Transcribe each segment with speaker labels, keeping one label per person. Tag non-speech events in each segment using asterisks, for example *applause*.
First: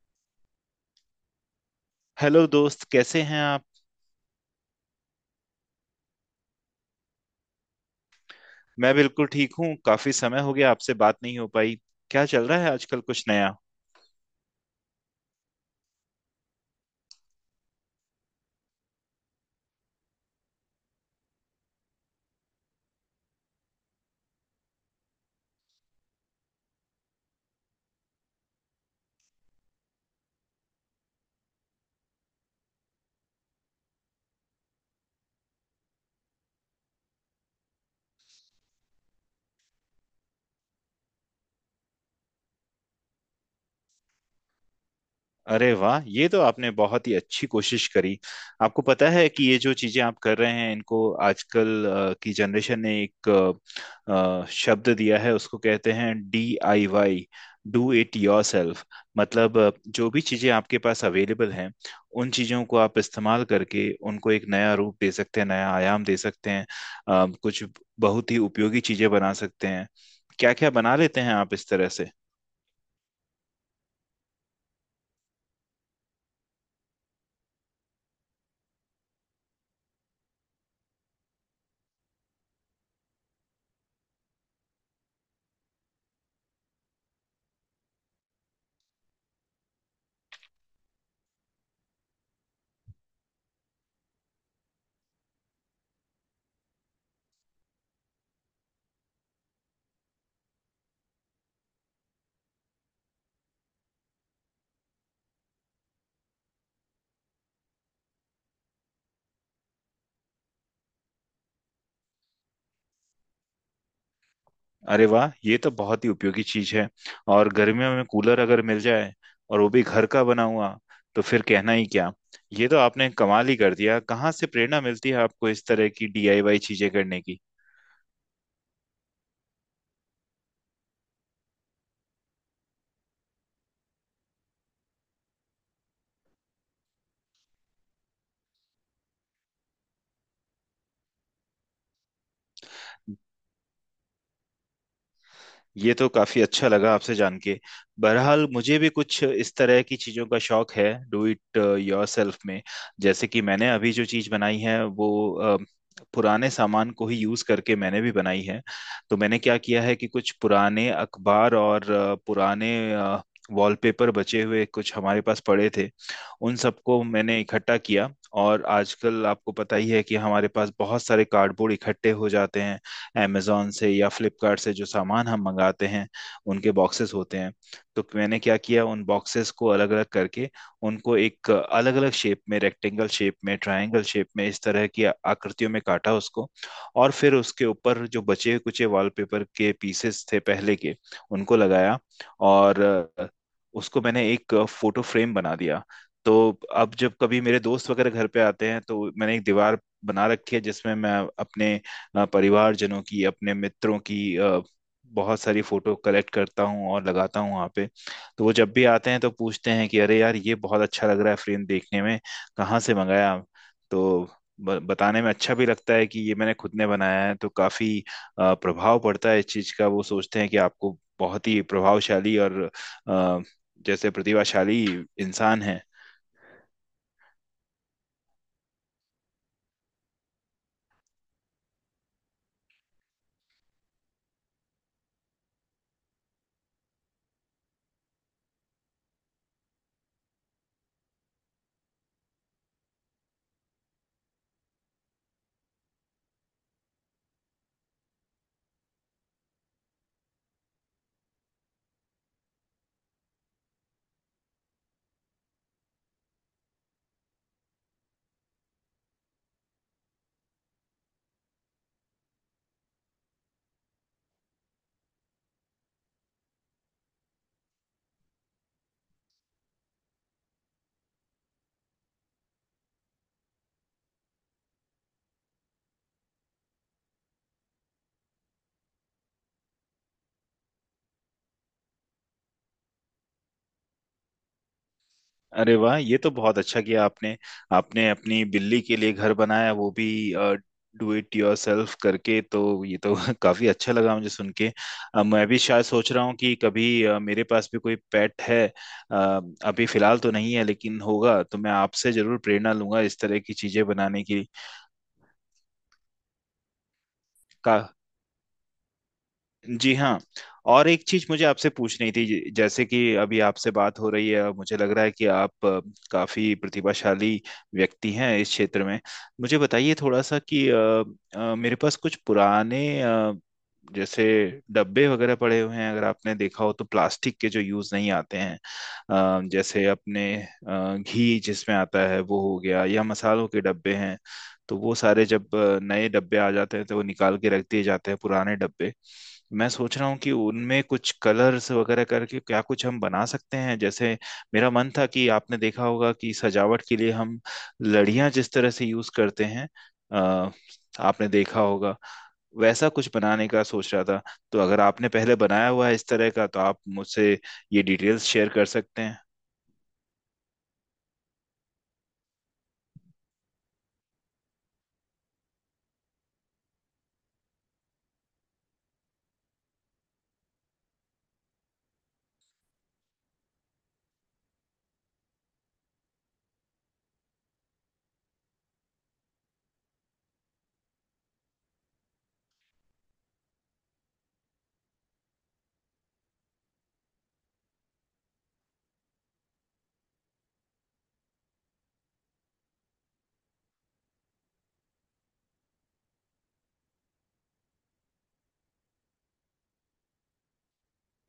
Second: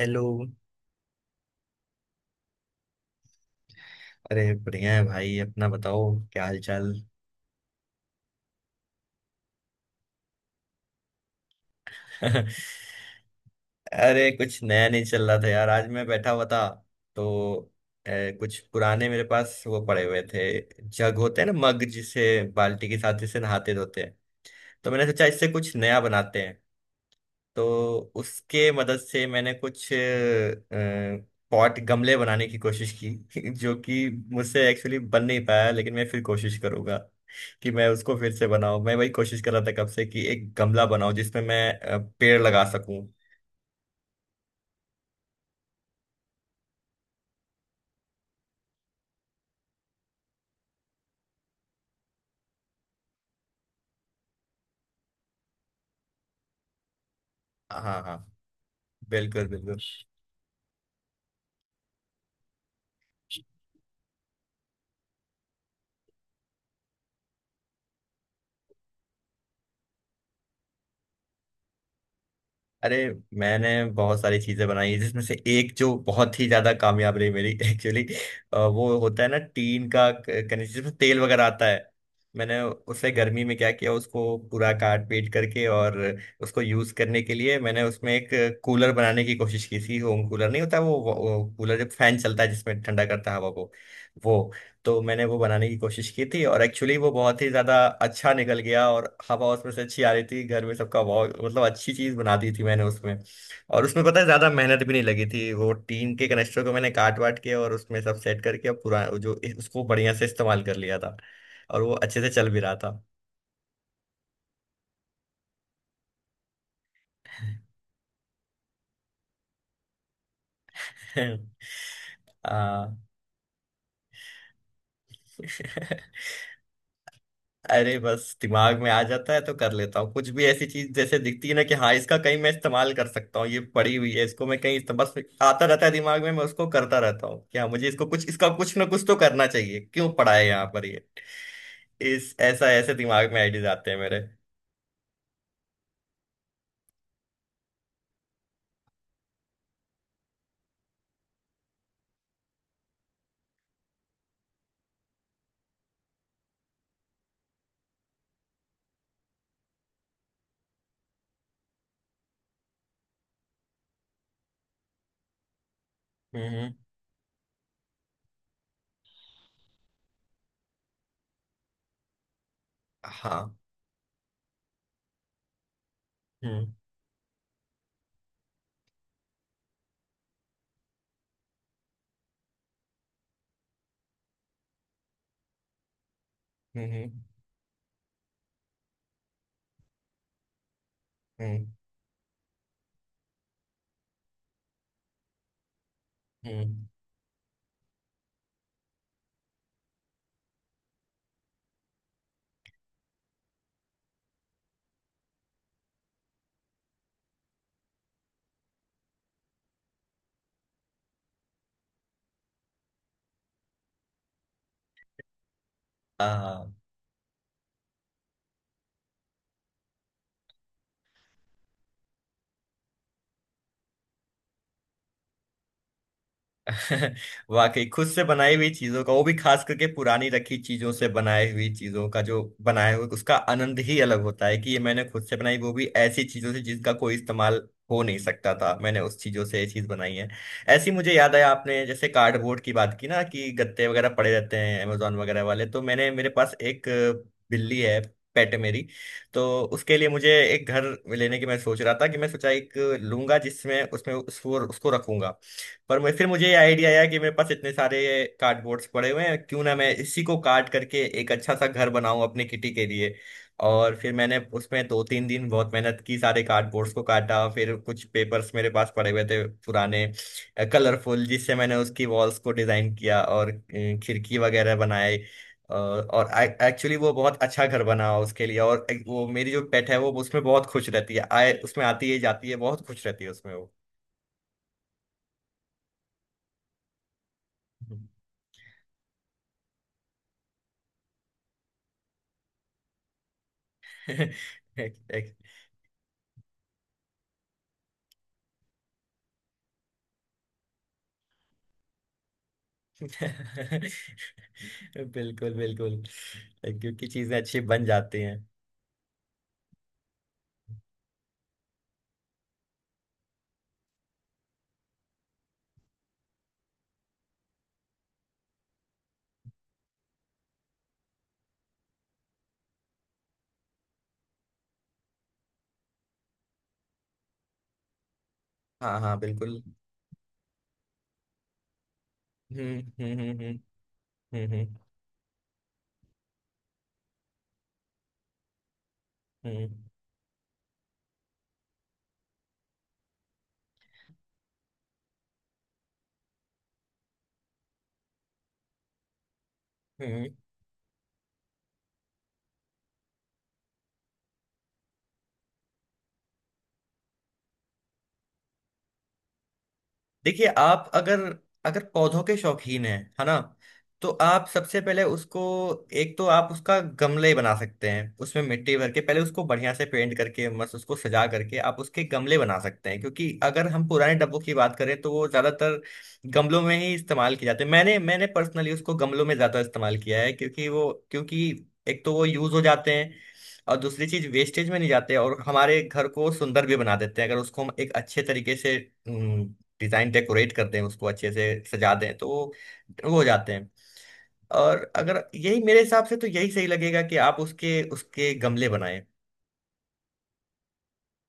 Speaker 1: Hello.
Speaker 2: Hello दोस्त, कैसे हैं आप?
Speaker 1: अरे बढ़िया है भाई, अपना बताओ, क्या हाल चाल।
Speaker 2: मैं बिल्कुल ठीक हूँ। काफी समय हो गया, आपसे बात नहीं हो पाई। क्या चल रहा है
Speaker 1: *laughs*
Speaker 2: आजकल, कुछ नया?
Speaker 1: अरे कुछ नया नहीं चल रहा था यार। आज मैं बैठा हुआ था, तो अ, कुछ पुराने मेरे पास वो पड़े हुए थे। जग होते हैं ना, मग जिसे बाल्टी के साथ जिसे नहाते धोते हैं। तो मैंने सोचा इससे कुछ नया बनाते हैं। तो उसके मदद से मैंने कुछ पॉट गमले बनाने की कोशिश की। *laughs* जो कि मुझसे एक्चुअली बन नहीं पाया, लेकिन मैं फिर कोशिश करूंगा कि मैं उसको फिर से बनाऊं। मैं वही कोशिश कर रहा था कब से कि एक गमला बनाऊं जिसमें मैं पेड़ लगा सकूं।
Speaker 2: अरे वाह, ये तो आपने बहुत ही अच्छी कोशिश करी। आपको पता है कि ये जो चीजें आप कर रहे हैं इनको आजकल की जनरेशन ने एक शब्द दिया है, उसको कहते हैं DIY।
Speaker 1: हाँ
Speaker 2: डू
Speaker 1: हाँ
Speaker 2: इट
Speaker 1: हाँ।
Speaker 2: Yourself.
Speaker 1: बिल्कुल
Speaker 2: मतलब
Speaker 1: बिल्कुल।
Speaker 2: जो भी चीजें आपके पास अवेलेबल हैं, उन चीजों को आप इस्तेमाल करके उनको एक नया रूप दे सकते हैं, नया आयाम दे सकते हैं। कुछ बहुत ही उपयोगी चीजें बना सकते हैं। क्या क्या बना लेते हैं आप इस तरह से?
Speaker 1: अरे मैंने बहुत सारी चीजें बनाई हैं, जिसमें से एक जो बहुत ही ज्यादा कामयाब रही मेरी *laughs* एक्चुअली, वो होता है ना टीन का कनेक्शन जिसमें तेल वगैरह आता है। मैंने उसे गर्मी में क्या किया, उसको पूरा काट पीट करके और उसको यूज करने के लिए मैंने उसमें एक कूलर बनाने की कोशिश की थी। होम कूलर नहीं होता वो, वो कूलर जब फैन चलता है जिसमें ठंडा करता है हवा को, वो। तो मैंने वो बनाने की कोशिश की थी और एक्चुअली वो बहुत ही ज्यादा अच्छा निकल गया और हवा उसमें से अच्छी आ रही थी। घर में सबका बहुत, मतलब अच्छी चीज बना दी थी मैंने उसमें। और उसमें पता है ज्यादा मेहनत भी नहीं लगी थी। वो टीन के कनेक्टर को मैंने काट वाट के और उसमें सब सेट करके अब पूरा जो उसको बढ़िया से इस्तेमाल कर लिया था और वो अच्छे से चल भी रहा था।
Speaker 2: अरे वाह, ये तो बहुत ही उपयोगी चीज है। और गर्मियों में कूलर अगर मिल जाए, और वो भी घर का बना हुआ, तो फिर
Speaker 1: *laughs*
Speaker 2: कहना ही क्या। ये तो
Speaker 1: आ,
Speaker 2: आपने कमाल ही कर दिया। कहाँ से प्रेरणा मिलती है आपको इस तरह की
Speaker 1: *laughs*
Speaker 2: DIY चीजें करने की?
Speaker 1: अरे बस दिमाग में आ जाता है तो कर लेता हूँ। कुछ भी ऐसी चीज जैसे दिखती है ना कि हाँ, इसका कहीं मैं इस्तेमाल कर सकता हूँ, ये पड़ी हुई है, इसको मैं कहीं बस आता रहता है दिमाग में। मैं उसको करता रहता हूँ कि हाँ, मुझे इसको कुछ, इसका कुछ ना कुछ तो करना चाहिए, क्यों पड़ा है यहाँ पर ये। इस ऐसा ऐसे दिमाग में आइडियाज आते हैं मेरे।
Speaker 2: ये तो काफी अच्छा लगा आपसे जान के। बहरहाल, मुझे भी कुछ इस तरह की चीजों का शौक है, डू इट योरसेल्फ में। जैसे कि मैंने अभी जो चीज बनाई है, वो पुराने सामान को ही यूज करके मैंने भी बनाई है। तो मैंने क्या किया है कि कुछ पुराने अखबार और पुराने वॉलपेपर बचे हुए कुछ हमारे पास पड़े थे। उन
Speaker 1: हम्म।
Speaker 2: सबको मैंने इकट्ठा किया। और आजकल आपको पता ही है कि हमारे पास बहुत सारे कार्डबोर्ड इकट्ठे हो जाते हैं।
Speaker 1: हाँ।
Speaker 2: अमेजोन से या फ्लिपकार्ट से जो सामान हम मंगाते हैं, उनके
Speaker 1: हम्म
Speaker 2: बॉक्सेस होते हैं। तो मैंने क्या किया, उन बॉक्सेस को अलग अलग करके उनको एक अलग अलग शेप में, रेक्टेंगल शेप में, ट्रायंगल शेप में, इस तरह की आकृतियों में काटा उसको।
Speaker 1: हम्म।
Speaker 2: और फिर उसके ऊपर जो बचे कुचे वॉलपेपर के पीसेस थे पहले के, उनको
Speaker 1: हम्म।
Speaker 2: लगाया। और अ, उसको मैंने एक फोटो फ्रेम बना दिया। तो
Speaker 1: हम्म,
Speaker 2: अब जब कभी मेरे दोस्त वगैरह घर पे आते हैं, तो मैंने एक दीवार बना रखी है जिसमें मैं अपने परिवारजनों की, अपने मित्रों की बहुत सारी फोटो कलेक्ट करता हूँ और लगाता हूँ वहाँ पे। तो वो जब भी आते हैं तो पूछते हैं कि अरे यार, ये बहुत अच्छा लग रहा है फ्रेम देखने में, कहाँ से मंगाया? तो बताने में अच्छा भी लगता है कि ये मैंने खुद
Speaker 1: हाँ।
Speaker 2: ने बनाया है। तो काफी प्रभाव पड़ता है इस चीज का। वो सोचते हैं कि आपको बहुत ही प्रभावशाली और अ, जैसे प्रतिभाशाली इंसान है।
Speaker 1: *laughs* वाकई खुद से बनाई हुई चीजों का, वो भी खास करके पुरानी रखी चीजों से बनाई हुई चीजों का, जो बनाया हुआ उसका आनंद ही अलग होता है कि ये मैंने खुद से बनाई, वो भी ऐसी चीजों से जिसका कोई इस्तेमाल हो नहीं सकता था। मैंने उस चीजों से ये चीज बनाई है। ऐसी, मुझे याद आया, आपने जैसे कार्डबोर्ड की बात की ना कि गत्ते वगैरह पड़े रहते हैं अमेजोन वगैरह वाले, तो मैंने, मेरे पास एक बिल्ली है, पेट मेरी। तो उसके लिए मुझे एक घर लेने की मैं सोच रहा था कि मैं सोचा एक लूंगा जिसमें उसमें उसको उसको रखूंगा। पर मैं फिर मुझे आइडिया आया कि मेरे पास इतने सारे कार्डबोर्ड्स पड़े हुए हैं, क्यों ना मैं इसी को काट करके एक अच्छा सा घर बनाऊं अपने किटी के लिए। और फिर मैंने उसमें दो तीन दिन बहुत मेहनत की, सारे कार्डबोर्ड्स को काटा, फिर कुछ पेपर्स मेरे पास पड़े हुए थे पुराने कलरफुल, जिससे मैंने उसकी वॉल्स को डिजाइन किया और खिड़की वगैरह बनाए। और एक्चुअली वो बहुत अच्छा घर बना उसके लिए। और एक वो मेरी जो पेट है वो उसमें बहुत खुश रहती है, आए उसमें आती है जाती है, बहुत खुश रहती है उसमें वो।
Speaker 2: अरे वाह, ये तो बहुत अच्छा किया आपने। आपने अपनी बिल्ली के लिए घर बनाया, वो भी डू इट योरसेल्फ करके, तो ये तो *laughs* काफी अच्छा लगा मुझे सुन के।
Speaker 1: *laughs*
Speaker 2: मैं भी शायद सोच रहा हूँ कि कभी मेरे पास भी कोई पेट है। अ, अभी फिलहाल तो नहीं है, लेकिन होगा तो मैं आपसे जरूर प्रेरणा लूंगा इस तरह की
Speaker 1: *laughs*
Speaker 2: चीजें बनाने की।
Speaker 1: बिल्कुल बिल्कुल। क्योंकि चीजें अच्छी
Speaker 2: का।
Speaker 1: बन जाती हैं।
Speaker 2: जी हाँ। और एक चीज मुझे आपसे पूछनी थी, जैसे कि अभी आपसे बात हो रही है, मुझे लग रहा है कि आप काफी प्रतिभाशाली व्यक्ति हैं इस क्षेत्र में। मुझे बताइए थोड़ा सा कि मेरे पास कुछ पुराने जैसे डब्बे वगैरह पड़े हुए हैं, अगर आपने देखा हो तो, प्लास्टिक के जो यूज नहीं आते हैं।
Speaker 1: हाँ हाँ बिल्कुल।
Speaker 2: जैसे अपने घी जिसमें आता है वो हो
Speaker 1: हम्म
Speaker 2: गया, या
Speaker 1: हम्म
Speaker 2: मसालों
Speaker 1: हम्म
Speaker 2: के डब्बे हैं।
Speaker 1: हम्म हम्म
Speaker 2: तो वो सारे जब नए डब्बे आ जाते हैं तो वो निकाल के रख दिए जाते हैं पुराने डब्बे।
Speaker 1: हम्म।
Speaker 2: मैं सोच रहा हूँ कि उनमें कुछ कलर्स वगैरह करके क्या कुछ हम बना सकते हैं। जैसे, मेरा मन था कि आपने देखा होगा कि सजावट के लिए हम लड़ियां जिस तरह से यूज करते हैं,
Speaker 1: हम्म,
Speaker 2: अ, आपने देखा होगा, वैसा कुछ बनाने का सोच रहा था। तो अगर आपने पहले बनाया हुआ है इस तरह का, तो आप मुझसे ये डिटेल्स शेयर कर सकते हैं।
Speaker 1: देखिए, आप अगर, अगर पौधों के शौकीन हैं, है ना, तो आप सबसे पहले उसको, एक तो आप उसका गमले बना सकते हैं उसमें मिट्टी भर के, पहले उसको बढ़िया से पेंट करके मस्त उसको सजा करके आप उसके गमले बना सकते हैं। क्योंकि अगर हम पुराने डब्बों की बात करें तो वो ज्यादातर गमलों में ही इस्तेमाल किए जाते हैं। मैंने मैंने पर्सनली उसको गमलों में ज्यादा इस्तेमाल किया है। क्योंकि वो, क्योंकि एक तो वो यूज हो जाते हैं, और दूसरी चीज वेस्टेज में नहीं जाते और हमारे घर को सुंदर भी बना देते हैं, अगर उसको हम एक अच्छे तरीके से डिजाइन डेकोरेट कर दें, उसको अच्छे से सजा दें, तो वो हो जाते हैं। और अगर यही, मेरे हिसाब से तो यही सही लगेगा कि आप उसके उसके गमले बनाएं।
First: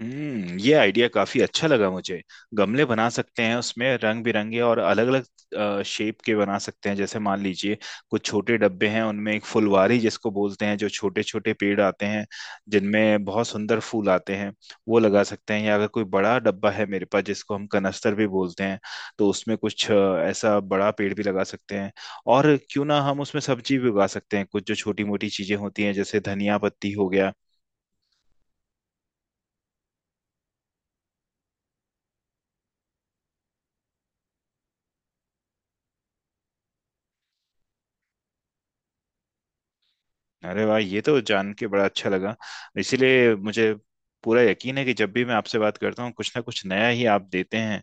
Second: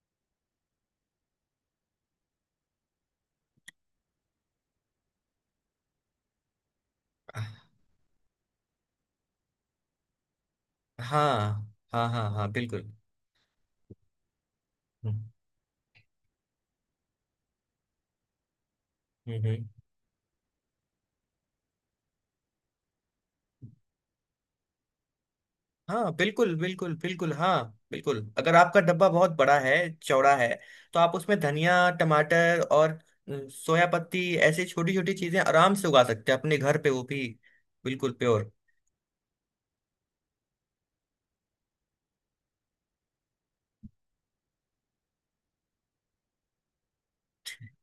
Speaker 2: हम्म, ये आइडिया काफी अच्छा लगा मुझे। गमले बना सकते हैं उसमें, रंग बिरंगे और अलग अलग शेप के बना सकते हैं। जैसे मान लीजिए, कुछ छोटे डब्बे हैं, उनमें एक फुलवारी जिसको बोलते हैं, जो छोटे छोटे
Speaker 1: हाँ
Speaker 2: पेड़ आते
Speaker 1: हाँ
Speaker 2: हैं,
Speaker 1: हाँ। हाँ बिल्कुल।
Speaker 2: जिनमें बहुत सुंदर फूल आते हैं, वो
Speaker 1: हम्म
Speaker 2: लगा सकते हैं। या अगर कोई बड़ा डब्बा है मेरे पास जिसको हम कनस्तर भी बोलते हैं, तो
Speaker 1: हम्म।
Speaker 2: उसमें
Speaker 1: हम्म।
Speaker 2: कुछ ऐसा बड़ा पेड़ भी लगा सकते हैं। और क्यों ना हम उसमें सब्जी भी उगा सकते हैं, कुछ जो छोटी मोटी चीजें होती हैं
Speaker 1: हाँ
Speaker 2: जैसे
Speaker 1: बिल्कुल
Speaker 2: धनिया पत्ती
Speaker 1: बिल्कुल
Speaker 2: हो
Speaker 1: बिल्कुल
Speaker 2: गया।
Speaker 1: हाँ। बिल्कुल, अगर आपका डब्बा बहुत बड़ा है, चौड़ा है, तो आप उसमें धनिया, टमाटर और सोया पत्ती ऐसी छोटी छोटी चीजें आराम से उगा सकते हैं अपने घर पे, वो भी बिल्कुल प्योर।
Speaker 2: अरे वाह, ये तो जान के बड़ा अच्छा लगा। इसीलिए मुझे पूरा यकीन है कि जब भी मैं आपसे बात करता हूँ, कुछ ना कुछ नया ही आप देते हैं।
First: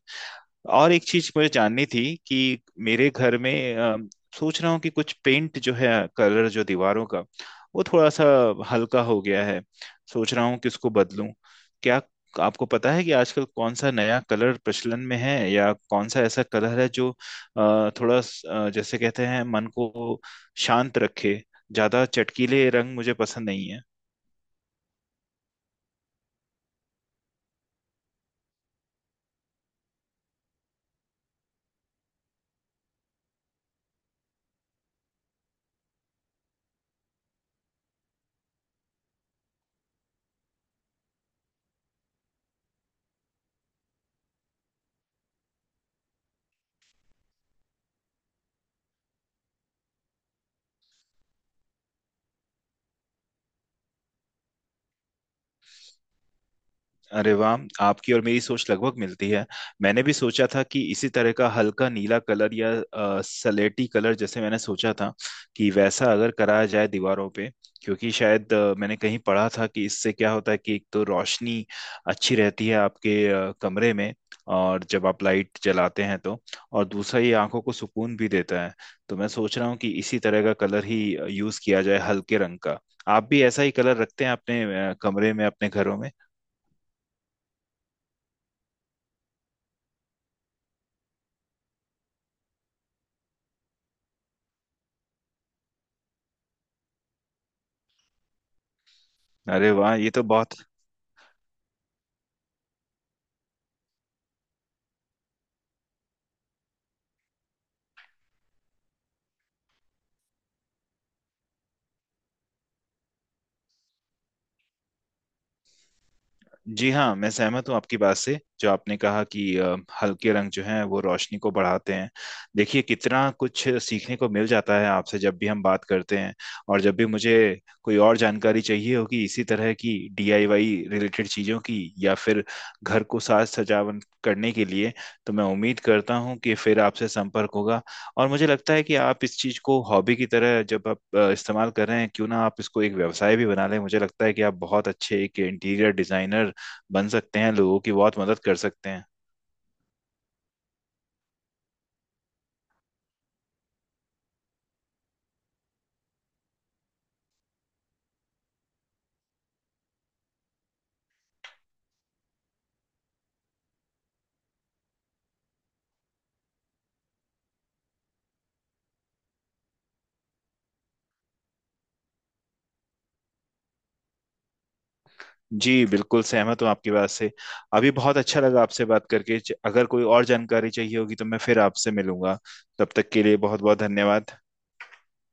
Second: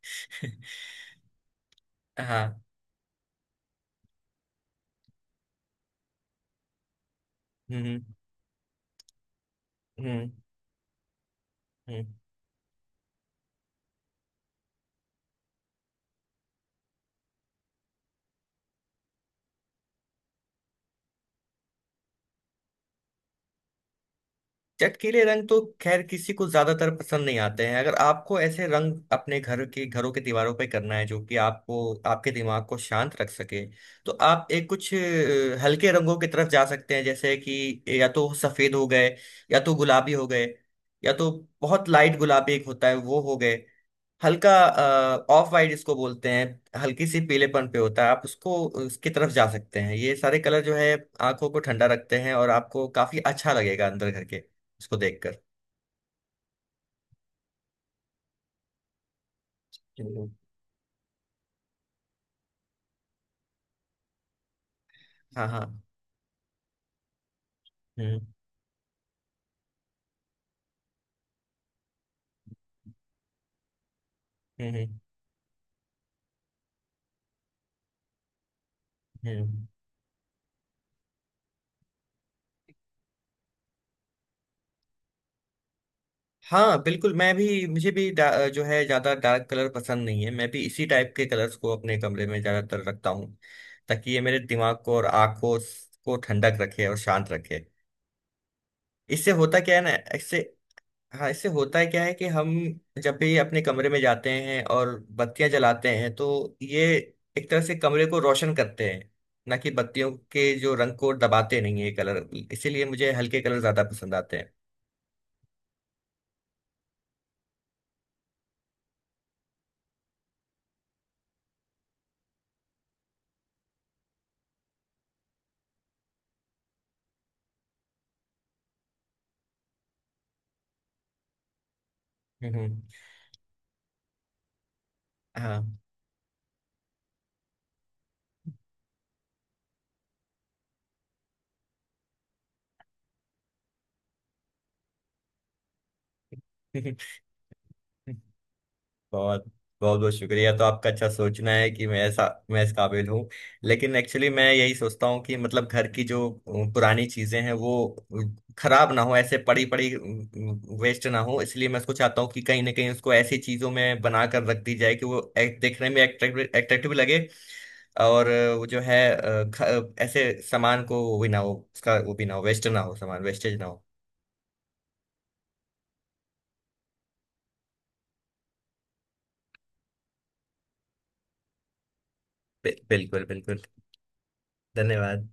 Speaker 2: और
Speaker 1: *laughs*
Speaker 2: एक चीज मुझे जाननी थी
Speaker 1: हाँ।
Speaker 2: कि मेरे घर में सोच रहा हूँ कि कुछ पेंट जो है, कलर जो दीवारों का, वो
Speaker 1: हम्म
Speaker 2: थोड़ा सा हल्का हो गया है।
Speaker 1: हम्म
Speaker 2: सोच रहा हूँ कि उसको बदलूं क्या।
Speaker 1: हम्म।
Speaker 2: आपको पता है कि आजकल कौन सा नया कलर प्रचलन में है, या कौन सा ऐसा कलर है जो थोड़ा जैसे कहते हैं मन को शांत रखे? ज्यादा चटकीले रंग मुझे पसंद नहीं।
Speaker 1: चटकीले रंग तो खैर किसी को ज्यादातर पसंद नहीं आते हैं। अगर आपको ऐसे रंग अपने घर के, घरों के दीवारों पे करना है जो कि आपको, आपके दिमाग को शांत रख सके, तो आप एक कुछ हल्के रंगों की तरफ जा सकते हैं। जैसे कि या तो सफेद हो गए, या तो गुलाबी हो गए, या तो बहुत लाइट गुलाबी एक होता है वो हो गए, हल्का ऑफ वाइट इसको बोलते हैं, हल्की सी पीलेपन पे होता है, आप उसको, उसकी तरफ जा सकते हैं। ये सारे कलर जो है आंखों को ठंडा रखते हैं और आपको काफी अच्छा लगेगा अंदर घर के इसको देखकर।
Speaker 2: अरे वाह, आपकी और मेरी सोच लगभग मिलती है। मैंने भी
Speaker 1: चलो,
Speaker 2: सोचा था कि इसी तरह का हल्का नीला कलर या सलेटी कलर, जैसे मैंने सोचा था
Speaker 1: हाँ हाँ।
Speaker 2: कि वैसा अगर कराया जाए दीवारों पे। क्योंकि
Speaker 1: हम्म
Speaker 2: शायद मैंने कहीं पढ़ा था कि इससे क्या होता है कि एक तो रोशनी अच्छी रहती है आपके कमरे में, और
Speaker 1: हम्म
Speaker 2: जब आप लाइट जलाते हैं तो, और दूसरा, ये आंखों को सुकून भी देता है। तो मैं
Speaker 1: हम्म।
Speaker 2: सोच
Speaker 1: हम्म।
Speaker 2: रहा हूँ कि इसी तरह का कलर ही यूज किया जाए, हल्के रंग का। आप भी ऐसा ही कलर रखते हैं अपने कमरे में, अपने घरों में?
Speaker 1: हाँ बिल्कुल, मैं भी, मुझे भी जो है ज्यादा डार्क कलर पसंद नहीं है। मैं भी इसी टाइप के कलर्स को अपने कमरे में ज्यादातर रखता हूँ, ताकि ये मेरे दिमाग को और आंखों को ठंडक रखे और शांत रखे। इससे होता
Speaker 2: अरे
Speaker 1: क्या है ना,
Speaker 2: वाह, ये तो
Speaker 1: इससे,
Speaker 2: बहुत।
Speaker 1: हाँ, इससे होता है क्या है कि हम जब भी अपने कमरे में जाते हैं और बत्तियां जलाते हैं तो ये एक तरह से कमरे को रोशन करते हैं, ना कि बत्तियों के जो रंग को दबाते नहीं है कलर। इसीलिए मुझे हल्के कलर ज्यादा पसंद आते हैं।
Speaker 2: जी हाँ, मैं सहमत हूँ आपकी बात से, जो आपने कहा कि हल्के रंग जो हैं वो रोशनी को बढ़ाते हैं। देखिए कितना कुछ सीखने को मिल जाता है आपसे जब भी हम बात करते हैं। और जब भी मुझे कोई और जानकारी चाहिए होगी इसी तरह की, DIY रिलेटेड चीज़ों की, या फिर
Speaker 1: हम्म,
Speaker 2: घर को साज सजावट करने के लिए, तो मैं
Speaker 1: हाँ।
Speaker 2: उम्मीद करता हूँ कि फिर आपसे संपर्क होगा। और मुझे लगता है कि आप इस चीज़ को हॉबी की तरह जब आप इस्तेमाल कर रहे हैं, क्यों ना आप इसको एक व्यवसाय भी बना लें। मुझे लगता है कि आप बहुत अच्छे एक इंटीरियर डिजाइनर बन सकते हैं, लोगों की बहुत
Speaker 1: *laughs*
Speaker 2: मदद कर सकते हैं।
Speaker 1: बहुत बहुत बहुत शुक्रिया तो आपका, अच्छा सोचना है कि मैं ऐसा, मैं इस काबिल हूँ। लेकिन एक्चुअली मैं यही सोचता हूँ कि मतलब घर की जो पुरानी चीजें हैं वो खराब ना हो ऐसे पड़ी पड़ी, वेस्ट ना हो, इसलिए मैं उसको चाहता हूँ कि कहीं ना कहीं उसको ऐसी चीजों में बना कर रख दी जाए कि वो देखने में एट्रैक्टिव एट्रैक्टिव लगे। और वो जो है, ऐसे सामान को वो भी ना हो, उसका वो भी ना हो, वेस्ट ना हो, सामान वेस्टेज ना हो।
Speaker 2: जी बिल्कुल सहमत हूँ आपकी बात से। अभी बहुत अच्छा लगा आपसे बात करके। अगर कोई और जानकारी चाहिए होगी तो मैं फिर आपसे मिलूंगा। तब तक के
Speaker 1: बिल्कुल
Speaker 2: लिए
Speaker 1: बिल्कुल।
Speaker 2: बहुत बहुत धन्यवाद।
Speaker 1: धन्यवाद।